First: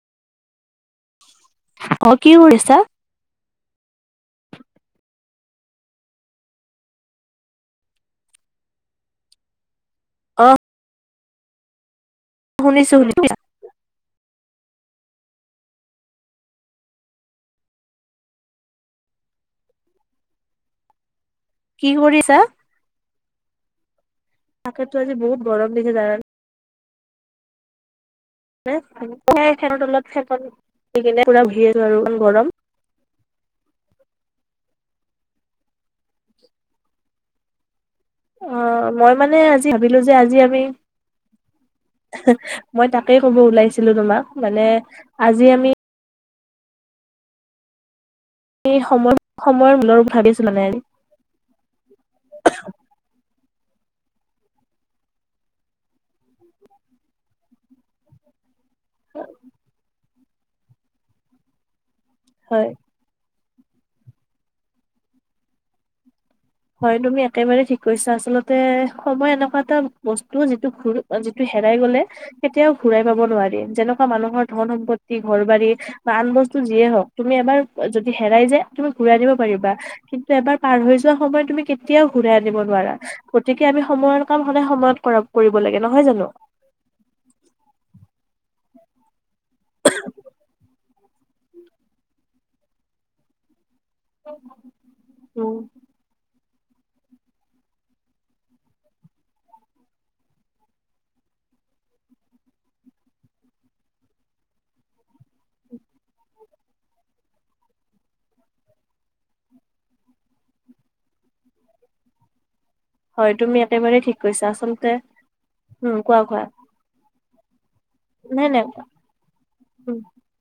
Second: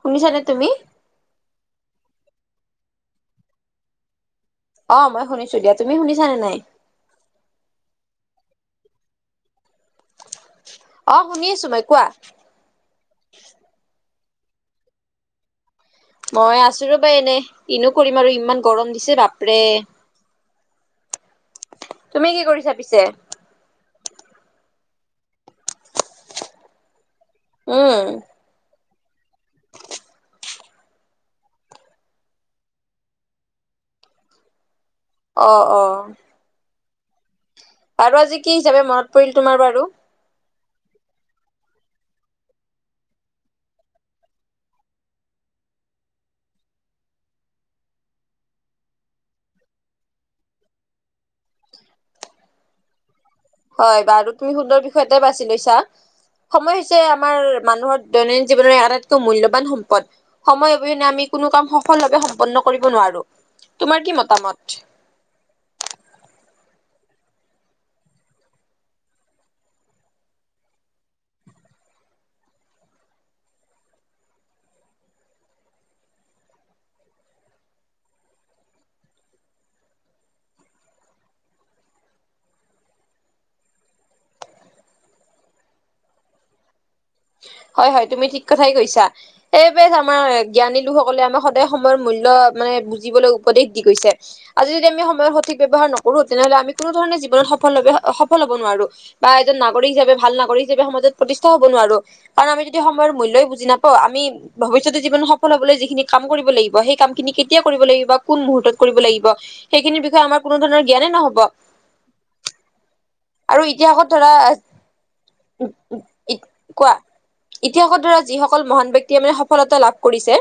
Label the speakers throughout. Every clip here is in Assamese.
Speaker 1: শুনিছানে তুমি।
Speaker 2: অ কি কৰিছা
Speaker 1: অ মই শুনিছো দিয়া তুমি শুনিছানে নাই।
Speaker 2: অ
Speaker 1: অ শুনি আছোঁ মই কোৱা।
Speaker 2: শুনিছোঁ শুনিছোঁ
Speaker 1: মই আছো ৰ'বা এনে কি নো কৰিম আৰু ইমান গৰম দিছে বাপৰে। তুমি কি কৰিছা পিছে।
Speaker 2: তাকেটো আজি বহুত গৰম দিছে যানানে।
Speaker 1: উম।
Speaker 2: [unintelligible] দি কি পুৰা ভিৰ আৰু গৰম [inaudible]
Speaker 1: আহ-আহ
Speaker 2: অ,
Speaker 1: হিচাপে মনত
Speaker 2: মই
Speaker 1: পৰিল
Speaker 2: মানে
Speaker 1: তোমাৰ
Speaker 2: আজি
Speaker 1: বাৰু?
Speaker 2: ভাবিলো যে আজি আমি মই তাকেই কব উলাইছিলো। তোমাক মানে আজি আমি সময়-সময়ৰ মূলৰ ভাবি আছিলো নাই আজি
Speaker 1: হয় বাৰু তুমি সুদৰ বিষয়তে বাছি লৈছা সময় হৈছে আমাৰ মানুহৰ দৈনন্দিন জীৱনৰ আটাইতকৈ মূল্যবান সম্পদ সময় অবিহনে আমি কোনো কাম সফল ভাৱে সম্পন্ন
Speaker 2: হয়
Speaker 1: কৰিব নোৱাৰো। তোমাৰ কি মতামত?
Speaker 2: হয় তুমি একেবাৰে ঠিক কৈছা, আচল্ততে সময় এনেকুৱা এটা বস্তু যিটো ঘ যিটো হেৰা। লে কেতিয়াও ঘুৰাই পাব নোৱাৰি যেনেকুৱা মানুহৰ ধন সম্পত্তি ঘৰ বাৰী বা আন বস্তু যিয়ে হওক তুমি এবাৰ যদি হেৰাই যায় তুমি ঘূৰাই নিব পাৰিবা কিন্তু এবাৰ পাৰ হৈ যোৱা সময়ত তুমি কেতিয়াও ঘূৰাই আনিব নোৱাৰা। গতিকে আমি সময়ৰ কাম সদায় সময়ত কৰা কৰিব লাগে নহয় জানো? [inaudible]
Speaker 1: হয়-হয় তুমি ঠিক কথাই কৈছা। সেইব আমাৰ জ্ঞানী লোকসকলে আমি সদায় সময়ৰ মূল্য মানে বুজিবলৈ উপদেশ গৈছে আজি যদি আমি সময়ৰ
Speaker 2: উম
Speaker 1: সঠিক ব্যৱহাৰ নকৰো। তেনেহ'লে আমি কোনো ধৰণে জীৱন সফল [unintelligible] সফল হ'ব নোৱাৰো বা এজন নাগৰিক হিচাপ ভালাগৰিক হিচাপে সমাজত প্ৰতিষ্ঠ হ'ব নোৱাৰো। কাৰণ আমি যদি সময়ৰ মূল্যয়ই বুজি নাপাওঁ। আমি ভৱিষ্যতে জীৱন সফল হ'বলৈ যিখিনি কাম কৰিব লাগিব সেই ক [unintelligible] মুহূুৰ্ত কৰিব লাগিব সেইখিনিৰ বিষয়ে আমাৰ কোনো ধৰণৰ জ্ঞানেই নহব
Speaker 2: হয়,
Speaker 1: আৰু
Speaker 2: তুমি একেবাৰেেই
Speaker 1: ইতিহাসত
Speaker 2: ঠিক
Speaker 1: ধৰা
Speaker 2: কৈছা আচলতে উম কোৱা কোৱা
Speaker 1: ইতিহাসৰ দাৰ
Speaker 2: নাই
Speaker 1: যিসকল
Speaker 2: নাই
Speaker 1: মহান ব্য্য়ক্তিয়ে মানে সফলতা লাভ কৰিছে।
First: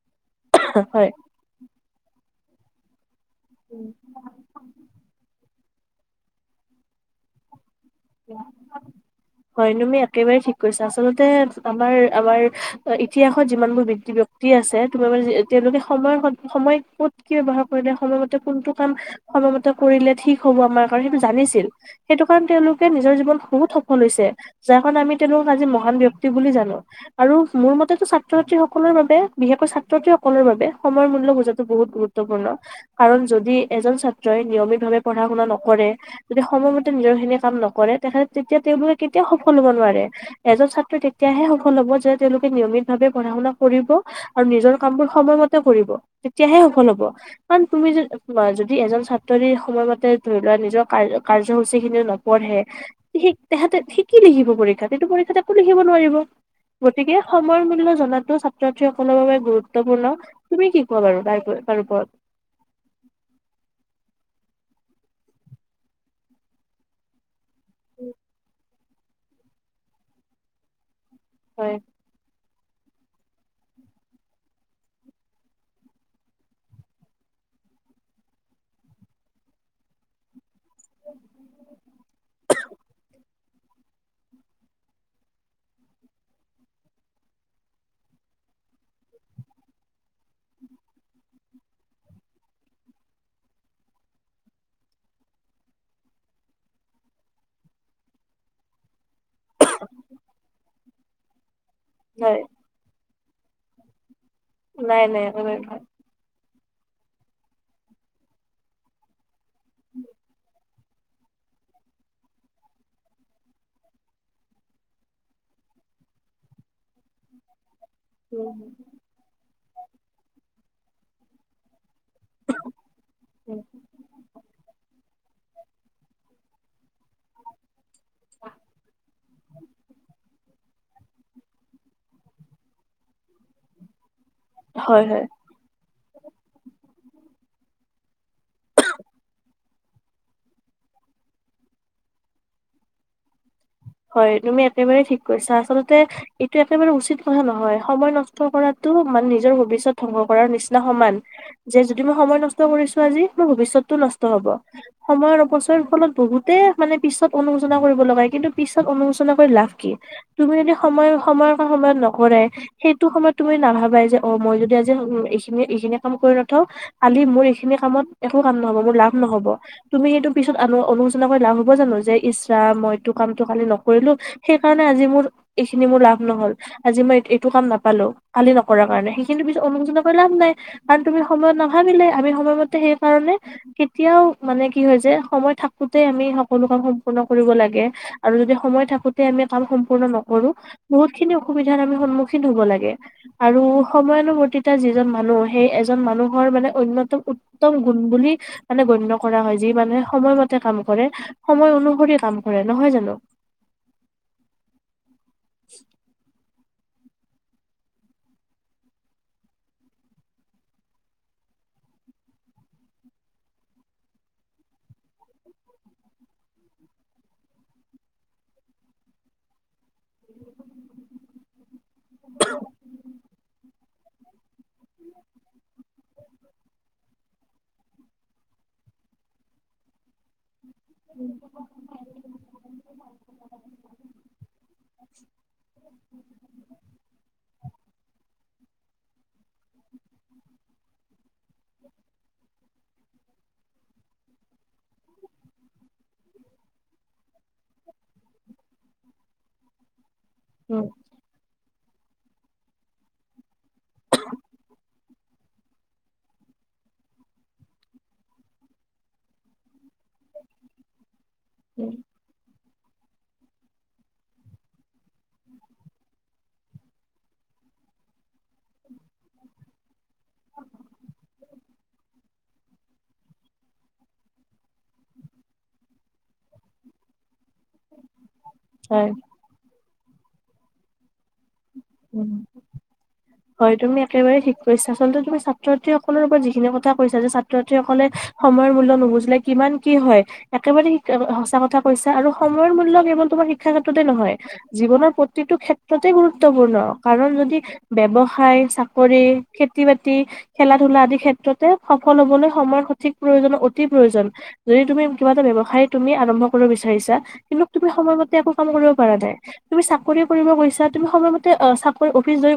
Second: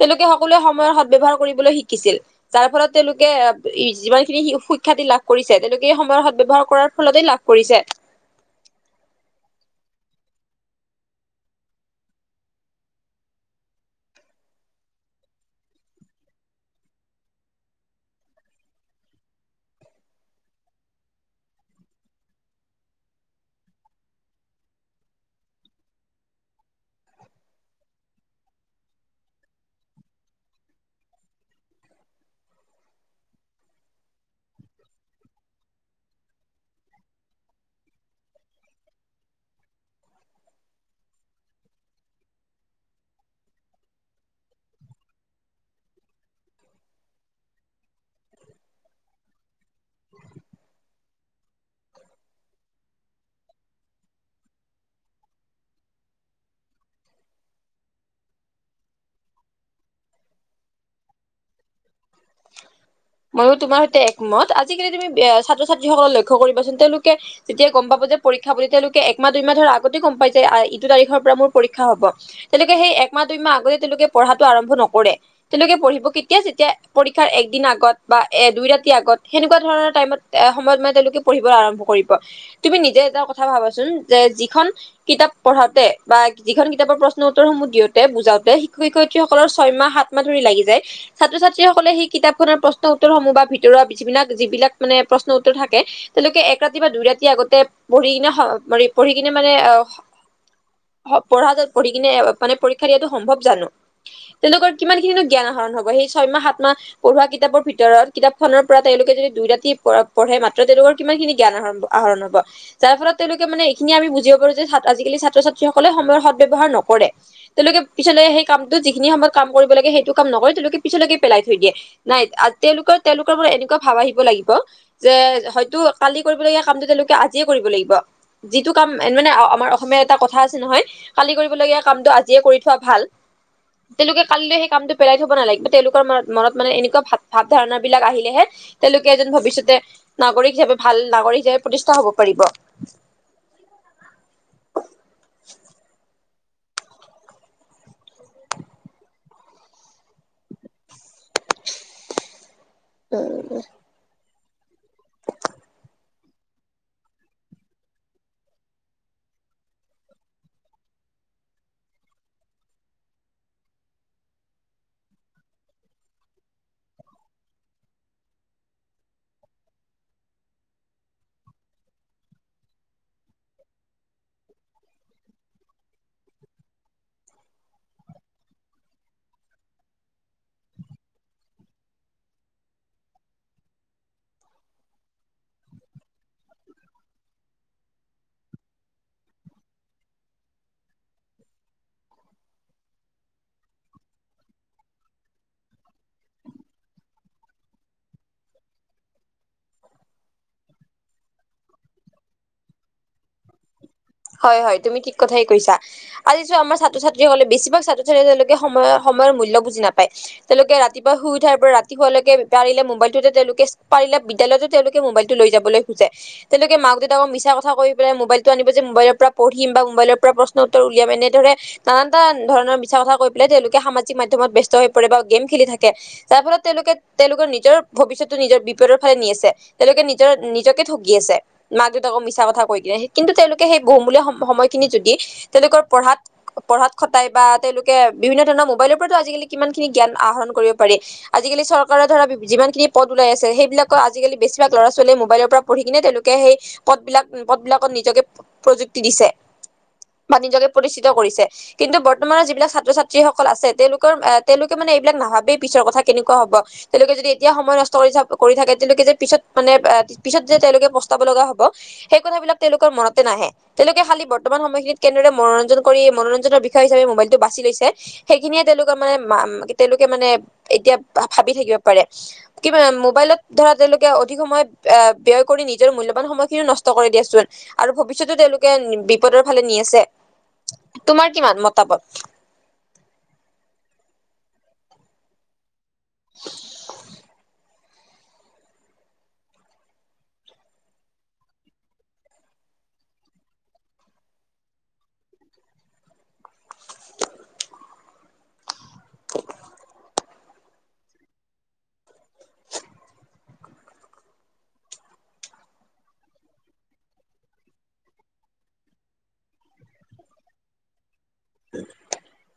Speaker 1: তেওঁলোকে সকলোৱে সময়ৰ
Speaker 2: হয়
Speaker 1: সদ ব্যয়ৱহাৰ কৰিবলৈ শিকিছিল যাৰ ফলত তেওঁলোকে
Speaker 2: উম
Speaker 1: যিমান খিনি সুখ্যাতি লাভ কৰিছে তেওঁলোকে এই সময়ৰ সাত ব্যয়ৱহাৰ কৰাৰ ফলতে লাভ কৰিছে।
Speaker 2: [inaudible] হয়নুমি একেবাৰেেই ঠিক কৰিছ। আচলতে আমাৰ আমাৰ ইতিহাসত যিমানবোৰ বি ব্যক্তি আছে, [unintelligible] তেওঁলোকে সময়ৰ সময় কত কি ব্য্য়ৱহাৰ কৰিলে সময়মতে কোনটো কাম সময়মতে কৰিলে ঠিক হ'ব আমাৰ কাৰণ সেইটো জানিছিল সেইটো কাৰণে তেওঁলোক নিজৰ জীৱন বহুত সফল হৈছে। যাৰ কাৰণে আমি তেওঁলোক আজি মহান ব্য্ক্তি বুলি জানো আৰু মোৰ মতেো ছাত্ৰ ছাত্ৰী সকলৰ বাবে বিশেষকৈ ছাত্ৰ ছাত্ৰীসকলৰ বাবে সময় মূল্য় বুজাাতটো বহুত গুৰুত্বপূৰ্ণ। কাৰণ যদি এজন ছাত্ৰই নিয়মিত ভাৱে পঢ়া শুনা নকৰে তেদি সময়মতে নিজৰখিনি কাম নকৰে। কৰে তেখেতে তেতিয়া তেওঁলোকে কেতিয়াও সফল হব নোৱাৰে এজন ছাত্ৰ তেতিয়াহে সফল হ'ব যে তেওঁলোকে নিয়মিত পঢ়া শুণা কৰিব আৰু নিজৰ কামবোৰ সময়ম কৰিব তেতিয়াহে সফল হব কাৰ তুমি যদি এজন ছাতৰি সময়মতে ধৰি লোৱা নিজৰ কাৰ কাৰ্যসূচী খিনি নপঢ়ে স তহাঁতে শিকি লিখিব পৰীক্ষাত কিন্তটো পৰীক্ষাত একো লিখিব নোৱাৰিব গতিকে সময় মূল্য় জাতো ছাত্ৰ ছাত্ৰী সকলৰ বাবে গুৰুত্বপূৰ্ণ তুমি কি কোৱা বাৰু তাৰ উপ কাৰপত
Speaker 1: ময়ো তোমাৰ সৈতে একমত আজিকালি তুমি ছাত্ৰ ছাত্ৰীসকললে লক্ষ্য কৰিবাচোন তেওঁলোকে তেতিয়া গম পাব যে পৰীক্ষা বুলি তেওঁলোকে একমাহ দুইমাহ ধৰ আগতেই গম পাই যে আহ ইটো তাৰিখৰ মোৰ
Speaker 2: হয়
Speaker 1: পৰীক্ষা হ'ব। তেওঁলোকে সেই একমাহ দুইমাহ আগতে তেওঁলোকে পঢ়াটো আৰম্ভ নকৰে তেওঁলোকে পঢ়িব কেতিয়া যেতিয়া পৰীক্ষাৰ একদিন আগত বা দুই ৰাতি আগত সেনেকুৱা ধৰণৰ টাইমত সময়ত মানে তেওঁলোকে পঢ়িব আৰম্ভ কৰিব তুমি নিজে এটা ভাবাচোন যে যিখন কিতাপ পঢ়াতে বা যিখন কিতাপৰ প্ৰশ্ন উত্তৰসমূহ দিওঁতে বুজা শিক্ষক শিক্ষয়িত্ৰীসকলৰ ছয় মাহ সাত মাহ ধৰি লাগি যায় ছাত্ৰ- ছাত্ৰী [unintelligible] সকলে সেই কিতাপ খনৰ প্ৰশ্ন উত্তৰসমূহ বা ভিতৰৰ যিবিলাক যিবিলাক মানে প্ৰশ্ন উত্তৰ থাকে তেওঁলোকে এক ৰাতি বা দুই ৰাতি আগতে পঢ়ি কিনে ম পঢ়ি কিনে মানে অ পঢ়া পঢ়ি কিনে
Speaker 2: হয়
Speaker 1: মানে পৰীক্ষা দিয়াটো সম্ভৱ জানো তেলোকৰ কিমান
Speaker 2: নাই নাই
Speaker 1: খিনিো জ্ঞান
Speaker 2: একেবাৰে
Speaker 1: আহৰণ
Speaker 2: নহয়।
Speaker 1: হব সেই মাহ সাত মাহ পঢ়োৱা কিতাপৰ ভিতৰত কিতাপ খনৰ পৰা তেওঁলোকে যদি দুই ৰাতি পঢ়ে মা তেওঁলোকৰ কিমান খিনি জ্ঞান আহৰ আহৰণ হব। যাৰ ফলত তেওঁলোকে মানে এইখিনি আমি বুজিব পাৰো যে আজিকালি ছাত্ৰ -ছাত্ৰী। যি সকলে সময়ৰ সদব্যৱহাৰ নকৰে তেওঁলোকে। পিছলৈ সেই কামটো যিখিনি সময়ত কাম কৰিব লাগে। সেইটো কাম নকৰি তেওঁলোকে পিছলৈকে পেলাই থৈ দিয়ে। নাই তেওঁলোকৰ তেওঁলোকৰ পৰা এনেকুৱা ভাৱ আহিব লাগিব। যে হয়তো কালি কৰিবলগীয়া। কৰিব লাগিব। যিটো কাম মানে আজিয়েই কৰিব লাগিব। আমাৰ অসমীয়াত এটা কথা আছে নহ লয় কালি কৰিবলৈ। লগীয়া কামটো আজিয়ে কৰি থোৱা ভাল। তেওঁলোকে কাইলৈ সেই কামটো
Speaker 2: হয়
Speaker 1: পেলাই
Speaker 2: হয়।
Speaker 1: থব নালাগিব। তেওঁলোকৰ মনত মানে এনেকুৱা ভাৱ ধাৰণা বিলাক আহিলেহে তেওঁলোকে এদিন ভৱিষ্যতৰ নাগৰিক হিচাপে। ভাল নাগৰিক হিচাপে প্ৰতিষ্ঠা হব পাৰিব।
Speaker 2: হয়, তুমি একেবাৰে ঠিক কৈছা। আচলতে এইটো একেবাৰে উচিত কথা নহয়। সময় নষ্ট কৰাতটো মানে নিজৰ ভৱিষ্যত ধ্বংস কৰাৰ নিচিনা সমান। যে যদি মই সময় নষ্ট কৰিছো আজি মোৰ ভৱিষ্যতটো নষ্ট। নষ্ট হব। সময়ৰ অপচয়ৰ ফলত বহুতে মানে পিছত অনুশোচনা কৰিব লগা হৈ। কিন্তু পিছত অনুশোচনা কৰি লাভ কি। তুমি যদি সময়ৰ কাম সময়ত নকৰা ই সেইটো সময়ত তুমি। নাভাবাই যে অ মই যদি আজি এইখিনি কাম কৰি নথওঁ কালি মোৰ এইখিনি কাম আকৌ কৰিব। নহব মোৰ লাভ নহব। তুমি এইটো পিছত অনুশোচনা কৰি লাভ হব জানো। যে ইচ ৰাম মইটো। কামটো কালি নকৰিলো সেইকাৰণে আজি মোৰ এইখিনি মোৰ লাভ নহল। আজি মই এইটো কাম নাপালো। কালি নকৰাৰ কাৰণে সেইখিনি পিছত অনুশোচনা কৰি লাভ নাই। কাৰণ তুমি সময়ত নাভাবিলা আমি সময়মতে সেই কাৰনে। কেতিয়াও মানে কি হয় যে সময় থাকোতে আমি সকলো কাম সম্পূৰ্ণ কৰিব লাগে। আৰু যদি সময় থাকোতে আমি কাম সম্পূৰ্ণ নকৰো বহুত খিনি অসুবিধাৰ আমি সন্মুখীন হব লাগে। আৰু সময়ানুবৰ্তিতা যিজন মানুহে সেই এজন মানুহৰ মানে অন্যতম উত্তম গুৰুত। বুলি মানে গণ্য কৰা হয়। যি মানুহে সময়মতে কাম কৰে সময় অনুসৰি কাম কৰে। নহয় জানো।
Speaker 1: হয়, হয় তুমি ঠিক কথাই কৈছা আজি। কিন্তু আমাৰ ছাত্ৰ- ছাত্ৰীসকলে বেছিভাগ ছাত্ৰ -ছাত্ৰীয়ে তেওঁলোকে সময় সময়ৰ মূল্য বুজি নাপায়। তেওঁলোকে ৰাতিপুৱা শুই উঠাৰ। তাৰ পৰা ৰাতি শুৱালৈকে পাৰিলে মোবাইল টো তেওঁলোকে পাৰিলে বিদ্যালয় তেওঁলোকে মোবাইলটো লৈ যাবলৈ খোজে। তেনেকে মাক -দেউতাকৰ মিছা কথা কৈ পেলাই মোবাইলটো আনিব যে মোবাইলৰ পৰা পঢ়িম বা। মোবাইলৰ পৰা প্ৰশ্ন উত্তৰ উলিয়াম। এনেধৰনে নানা এটা ধৰণৰ মিছা কথা কৈ পেলাই তেওঁলোক সমাজি। মাধ্যমত ব্যস্ত হৈ পৰে। বা গেম খেলি থাকে যাৰ ফলত তেওঁলোকে তেওঁলোকৰ নিজৰ ভৱিষ্যতটো নিজৰ বিপদৰ। নি আছে। তেওঁলোকে নিজক নিজকে ঠগি আছে। মাক -দেউতাকক মিছা কথা কৈ কিনে কিন্তু তেওঁলোকে। বহুমূলীয়া সময় খিনি যদি তেওঁলোকে পঢ়াত খতাই বা বিভিন্ন ধৰণে। মোবাইল ৰ পৰা টো আজিকালি কিমান খিনি জ্ঞান আহৰণ কৰিব পাৰি। আজিকালি চৰকাৰৰ দাৰা যিমানখিনি পদ ওলাই আছে। সেইবিলাক আজিকালি বেছিভাগ ল'ৰা- ছোৱালীয়ে মোবাইলৰ পৰা পঢ়ি কিনে তেওঁলোকে সেই পদ বিলাক ত নিজকে। প্ৰযুক্তি দিছে বাণিজ্যকে
Speaker 2: উম
Speaker 1: প্ৰতিষ্ঠিত কৰিছে। কিন্তু বৰ্তমানৰ যিবিলাক ছাত্ৰ -ছাত্ৰীসকল আছে তেওঁলোকৰ আহ তেওঁলোকে মানে এইবিলাক নাভাবেই। পিছৰ কথা কেনেকুৱা হব। তেওঁলোকে যদি এতিয়া সময় নষ্ট কৰি থাকে। তেওঁলোকে যে পিছত মানে পিছত যে তেওঁলোকে। পাব লগা হ'ব
Speaker 2: উম
Speaker 1: সেই কথাবিলাক তেওঁলোকৰ মনত। নাহে তেওঁলোকে খালি বৰ্তমান সময়খিনিত কেনেদৰে মনোৰঞ্জন কৰি মনোৰঞ্জনৰ বিষয় হিচাপে মোবাইলটো বাছি লৈছে। সেইখিনিয়ে তেওঁলোকৰ মানে তেওঁলোকে মানে এতিয়া। ভাবি থাকিব পাৰে। কিবা মোবাইলত ধৰা তেওঁলোকে অধিক সময় আহ ব্যয় কৰি নিজৰ মূল্যবান। সময় খিনিও নষ্ট কৰি দিয়াচোন আৰু ভৱিষ্যতো তেওঁলোকে
Speaker 2: হয়।
Speaker 1: বিপদৰ ফালে নি আছে। তোমাৰ কিমান মতামত।
Speaker 2: একেবাৰেঠিক কৈছা। আচলতে তুমি ছাত্ৰ- ছাত্ৰী সকলৰ ওপৰত যিখিনি কথা কৈছা যে ছাত্ৰ। ছাত্ৰী সকলৰ সময়ৰ মূল্য নুবুজিলে কিমান কি হয় একেবাৰে সঁচা কথা কৈছা। আৰু সময়ৰ। ছাত্ৰীৰ মূল্য কেৱল তোমাৰ শিক্ষা ক্ষেত্ৰতে নহয়। জীৱনৰ প্ৰতিটো ক্ষেত্ৰতে গুৰুত্ব গুৰুত্বপূৰ্ণ কাৰণ যদি ব্যৱসায় চাকৰি খেতি- বাতি খেলা ধূলা আদি খেত মুঠতে সফল হবলৈ সময়ৰ সঠিক প্ৰয়োজন। অতি প্ৰয়োজন যদি তুমি কিবা এটা ব্যৱসায় তুমি আৰম্ভ। [unintelligible] বিচাৰিছা কিন্তু তুমি সময়মতে একো কাম কৰিব পৰা নাই। তুমি চাকৰি কৰিব গৈছা তুমি। প্ৰথমতে চাকৰি অফিচ। [inaudible]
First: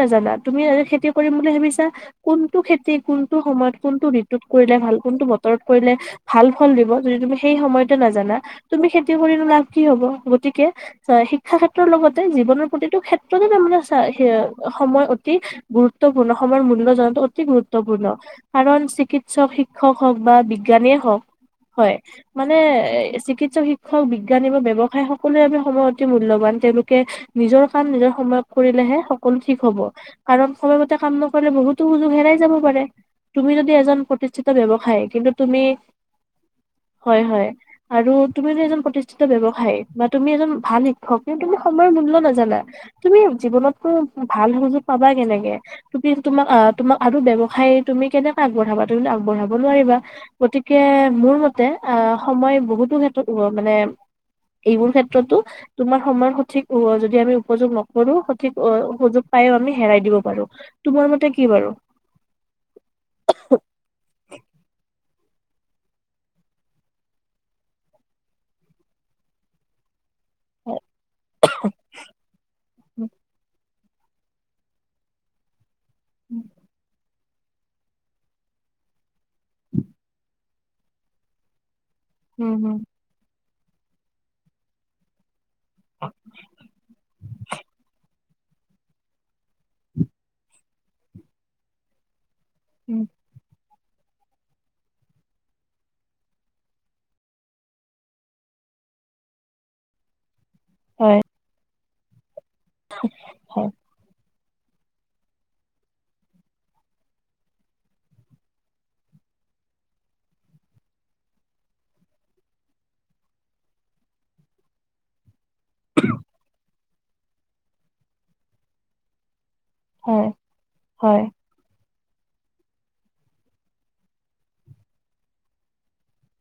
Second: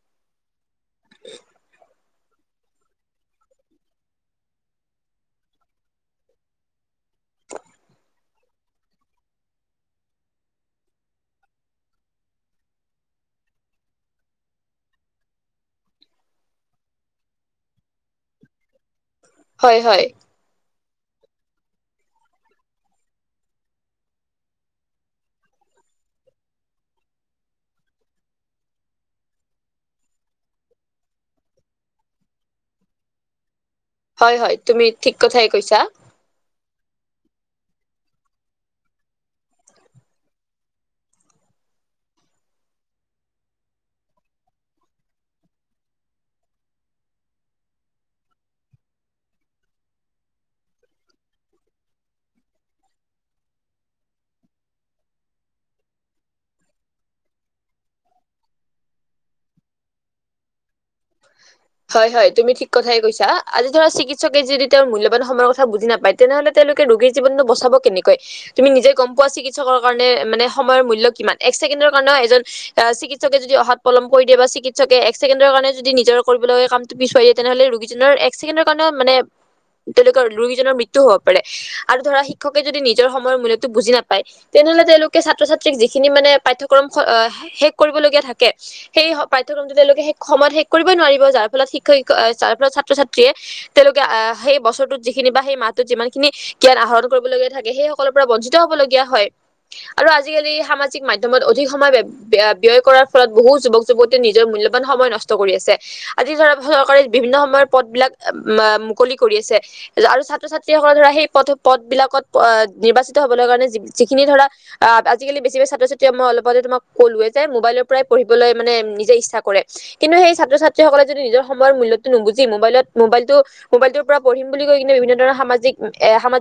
Speaker 2: নাজানা তুমি। অহ খেতি কৰিম বুলি ভাবিছা। কোনটো খেতি কোনটো সময়ত কোনটো ঋতুত কৰিলে ভাল কোনটো বতৰত কৰিলে ভাল ফল দিব যদি। সেই সময়তো নাজানা তুমি খেতি কৰিলো লাভ কি হব গতিকে শিক্ষা ক্ষেত্ৰৰ লগতে জীৱনৰ প্ৰতিটো ক্ষেত্ৰত। তাৰ মানে চ স সময় অতি গুৰুত্বপূৰ্ণ সময়ৰ মূল্য জটো অতি গুৰুত্বপূৰ্ণ। কাৰণ চিকিৎসক
Speaker 1: হয়
Speaker 2: শিক্ষক
Speaker 1: হয়
Speaker 2: হওক বা বিজ্ঞানীয়ে হওক হয় মানে চিকিৎসক শিক্ষক বিজ্ঞানী ব্যৱসায় সকলোৰে বাবে সময় অতি মূল্যবান তেওঁলোকে নিজৰ কাম নিজৰ সময় কৰিলেহে সকলো ঠিক হব
Speaker 1: হয়
Speaker 2: প্ৰতিষ্ঠিত
Speaker 1: হয় তুমি
Speaker 2: ব্যৱসায়ী
Speaker 1: ঠিক
Speaker 2: কিন্তু
Speaker 1: কথাই
Speaker 2: তুমি
Speaker 1: কৈছা।
Speaker 2: হয় হয় তুমিতো এজন প্ৰতিষ্ঠিত ব্যয়ৱসায়ী বা তুমি এজন ভাল শিক্ষক কিন্তু তুমি সময়ৰ মূল্য নাজানা তুমি জীৱনততো ভাল সুযোগ পাবা কেনেকে তুমি তোমাক তোমাক আৰু ব্যৱসায় তুমি কেনে। আগবঢ়াবা তুমি টো আগবঢ়াব নোৱাৰিবা গতিকে মোৰ মতে অ' সময় বহুতো ক্ষেত্ৰ মানে। এইবোৰ ক্ষেত্ৰতো তোমাৰ সময়ৰ সঠিক যদি আমি উপযোগ নকৰো সঠিক সযোগ পায়ো আমি হেৰাই দিব পাৰো তোমাৰ মতে কি বাৰু
Speaker 1: হয় হয় তুমি ঠিক কথাই কৈছা আজি ধৰা চিকিৎসকে যদি তেওঁৰ মূল্য। সময়ৰ কথা বুজি নাপায় তেনেহলে তেওঁলোকে ৰোগীৰ জীৱনো বচাব কেনেকৈ তুমি নিজে গম পোৱা চিকিৎসকৰ কাৰণে। মানে
Speaker 2: হয়
Speaker 1: সময়ৰ মূল্য কিমান এক ছেকেণ্ডৰ কাৰণও এজন চিকিৎসকে যদি অহাত পলম কৰি দিয় বা চিকিৎসকে এক ছেণ্ডৰ কাৰণে যদি নিজৰ
Speaker 2: উম
Speaker 1: কৰিবলগ কামটো পিছুৱাই দিয়ে তেনেহলে ৰোগীজনৰ এক ছেকেণ্ডৰ কাৰণেও মানে তেওঁলোকৰ ৰোগীজনৰ মৃত্যু হব পাৰে। আৰু ধৰা
Speaker 2: উম
Speaker 1: শিক্ষকে
Speaker 2: উম
Speaker 1: যদি নিজৰয়ৰ মূল্যতটো বুজি নাপায় তেনেহলে তেওঁলোকে ছাত্ৰ ছাত্ৰ। যি খিনি মানে পাঠ্যক্ৰম শেষ কৰিবলগীয়া থাকে সেই পাঠ্যক্ৰমটো তেওঁলোকে শে সময়ত শেষ কৰিব নোৱাৰিব যাৰ ফলত শিক্ষ যাৰ ফলত ছাত্ৰ
Speaker 2: উম
Speaker 1: ছাত্ৰীয়ে। তেওঁলোকে আহ সেই বছৰটোত যিখিনি বা সেই মাহটোত যিমান খিনি জ্ঞান আহৰণ কৰিবলগীয়া থাকে সেই সকলৰ পৰা বঞ্চিত হ'ব। হয় আৰু আজি আজিকালি সামাজিক
Speaker 2: হয়
Speaker 1: মাধ্যমত অধিক সময় ব্যয় কৰাৰ ফলত বহু
Speaker 2: হয়
Speaker 1: যুৱক যুৱতীয়ে নি নি মূল্যবান সময় নষ্ট কৰি আছে। আদি ধৰক চৰকাৰে বিভিন্ন সময়ৰ পদ বিলাক মুকলি কৰি আছে আৰু ছাত্ৰ ছাত্ৰী ধ সেই পথ পথবলাকত অ নিৰ্বাচিত হবলৈ কাৰণে যিখিনি ধৰা আজিকালি। ছাত্ৰ ছাত্ৰীয়ে মই অপতে তোম ক'লোৱে যে মোবাইলৰ পৰাই পঢ়িবলৈ মানে নিজে ইচ্ছা কৰে কিন্তু
Speaker 2: হয়
Speaker 1: সেই ছাত্ৰ ছাত্ৰীসকলে যদি
Speaker 2: হয়
Speaker 1: নিজৰ সময়ৰ মূল্যতো নুবুজি মোবাইলত মোবাইলটোৰ পৰা পঢ়িম বুলি কিনে বিভিন্ন ধৰণৰ স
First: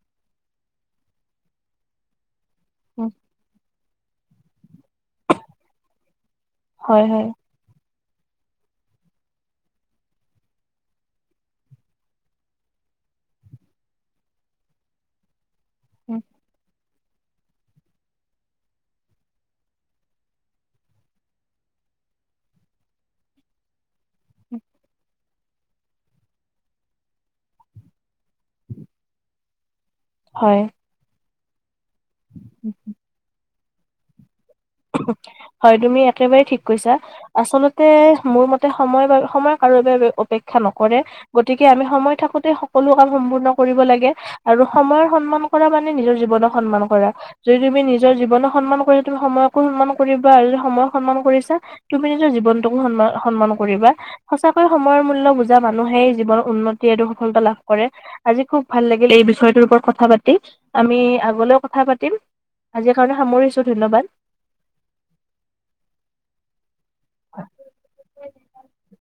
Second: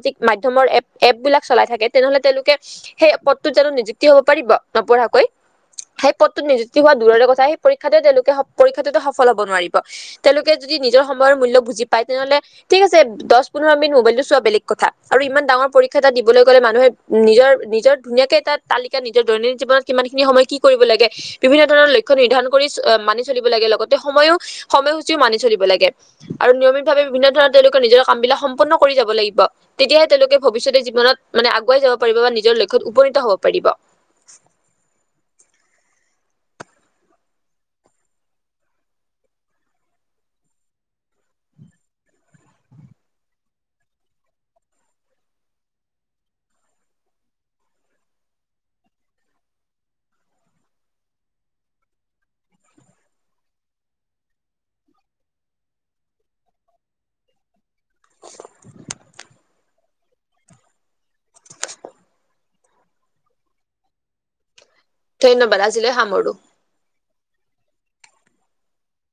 Speaker 1: স এপ বিলাক চলাই থাকে তেনেহলে তেওঁলোকে সেই পত জানো নিযুক্তি হব পাৰিব নপঢ়াকৈ সেই পদটোত নিযুক্তি হোৱা
Speaker 2: হয় হয়
Speaker 1: দূৰৰে
Speaker 2: হয়
Speaker 1: কথা সেই পৰীক্ষাটো তেওঁলোকে পৰীক্ষাটো সফল হব নোৱাৰিব তেওঁলোকে যদি নিজৰ সময়ৰ মূল্য বুজি পায় তেনেহলে ঠিক আছে দহ পোন্ধৰ মিনি মব কিন্ত চোৱা বেলেগ কথা আৰু ই ডাঙৰ পৰীক্ষা এটা দিবলৈ গ'লে মানুহে নিজৰ নিজৰ ধুনীয়াকে এটা তালিকা নিজৰ দৈনন্দিন জীৱনত কিমান খিনি সময় কি কৰিব লাগে বিভিন্ন ধৰণৰ লক্ষ্য নিৰ্ধাৰণ কৰি মানি চলিব লাগে লগতে সময়ো সময়সূচীও মানি। চলিব লাগে আৰু নিয়মিত ভাৱে বিভিন্ন ধৰণৰ তেওঁলোকৰ নিজৰ কাম বিলাক সম্পূৰ্ণ কৰি যাব লাগিব। তেতিয়াহে তেওঁলোকে
Speaker 2: হয়,
Speaker 1: ভৱিষ্যতেৰ জীৱনত মানে আগুৱাই যাব পাৰিব বা নিজৰ লক্ষ্যত উপনীত হব পাৰিব।
Speaker 2: হয় তুমি একেবাৰেই ঠিক কৈছা আচলতে মোৰ মতে সময় ব সময় কাৰ। অপেক্ষা নকৰে গতিকে আমি সময় থাকোতে সকলো ক সম্পূৰ্ণ কৰিব লাগে আৰু সময়ৰ সন্মান কৰা মানে নিজৰ জীৱনক সন্মান কৰা যদি তুমি নিজৰ জীৱনক সন্মান কৰি তুমি সময়ক সন্মান কৰিবা আৰু যদি সময় সন্মান কৰিছা তুমি নিজৰ জীৱনটোকো সন্মান সন্মান কৰিবা সঁচা কৈ সময়ৰ মূল্য বুজা মানুহেই জীৱনৰ উন্নতি আৰু সফলতা লাভ কৰে কৰে আজি খুব ভাল লাগিল এই বিষয়টোৰ ওপৰত কথা কথা পাতি আমি আগলৈও কথা পাতিম আজিৰ কাৰণে সামৰিছো ধন্যবাদ
Speaker 1: ধন্যবাদ আজিলৈ সামোৰো
Speaker 2: অ'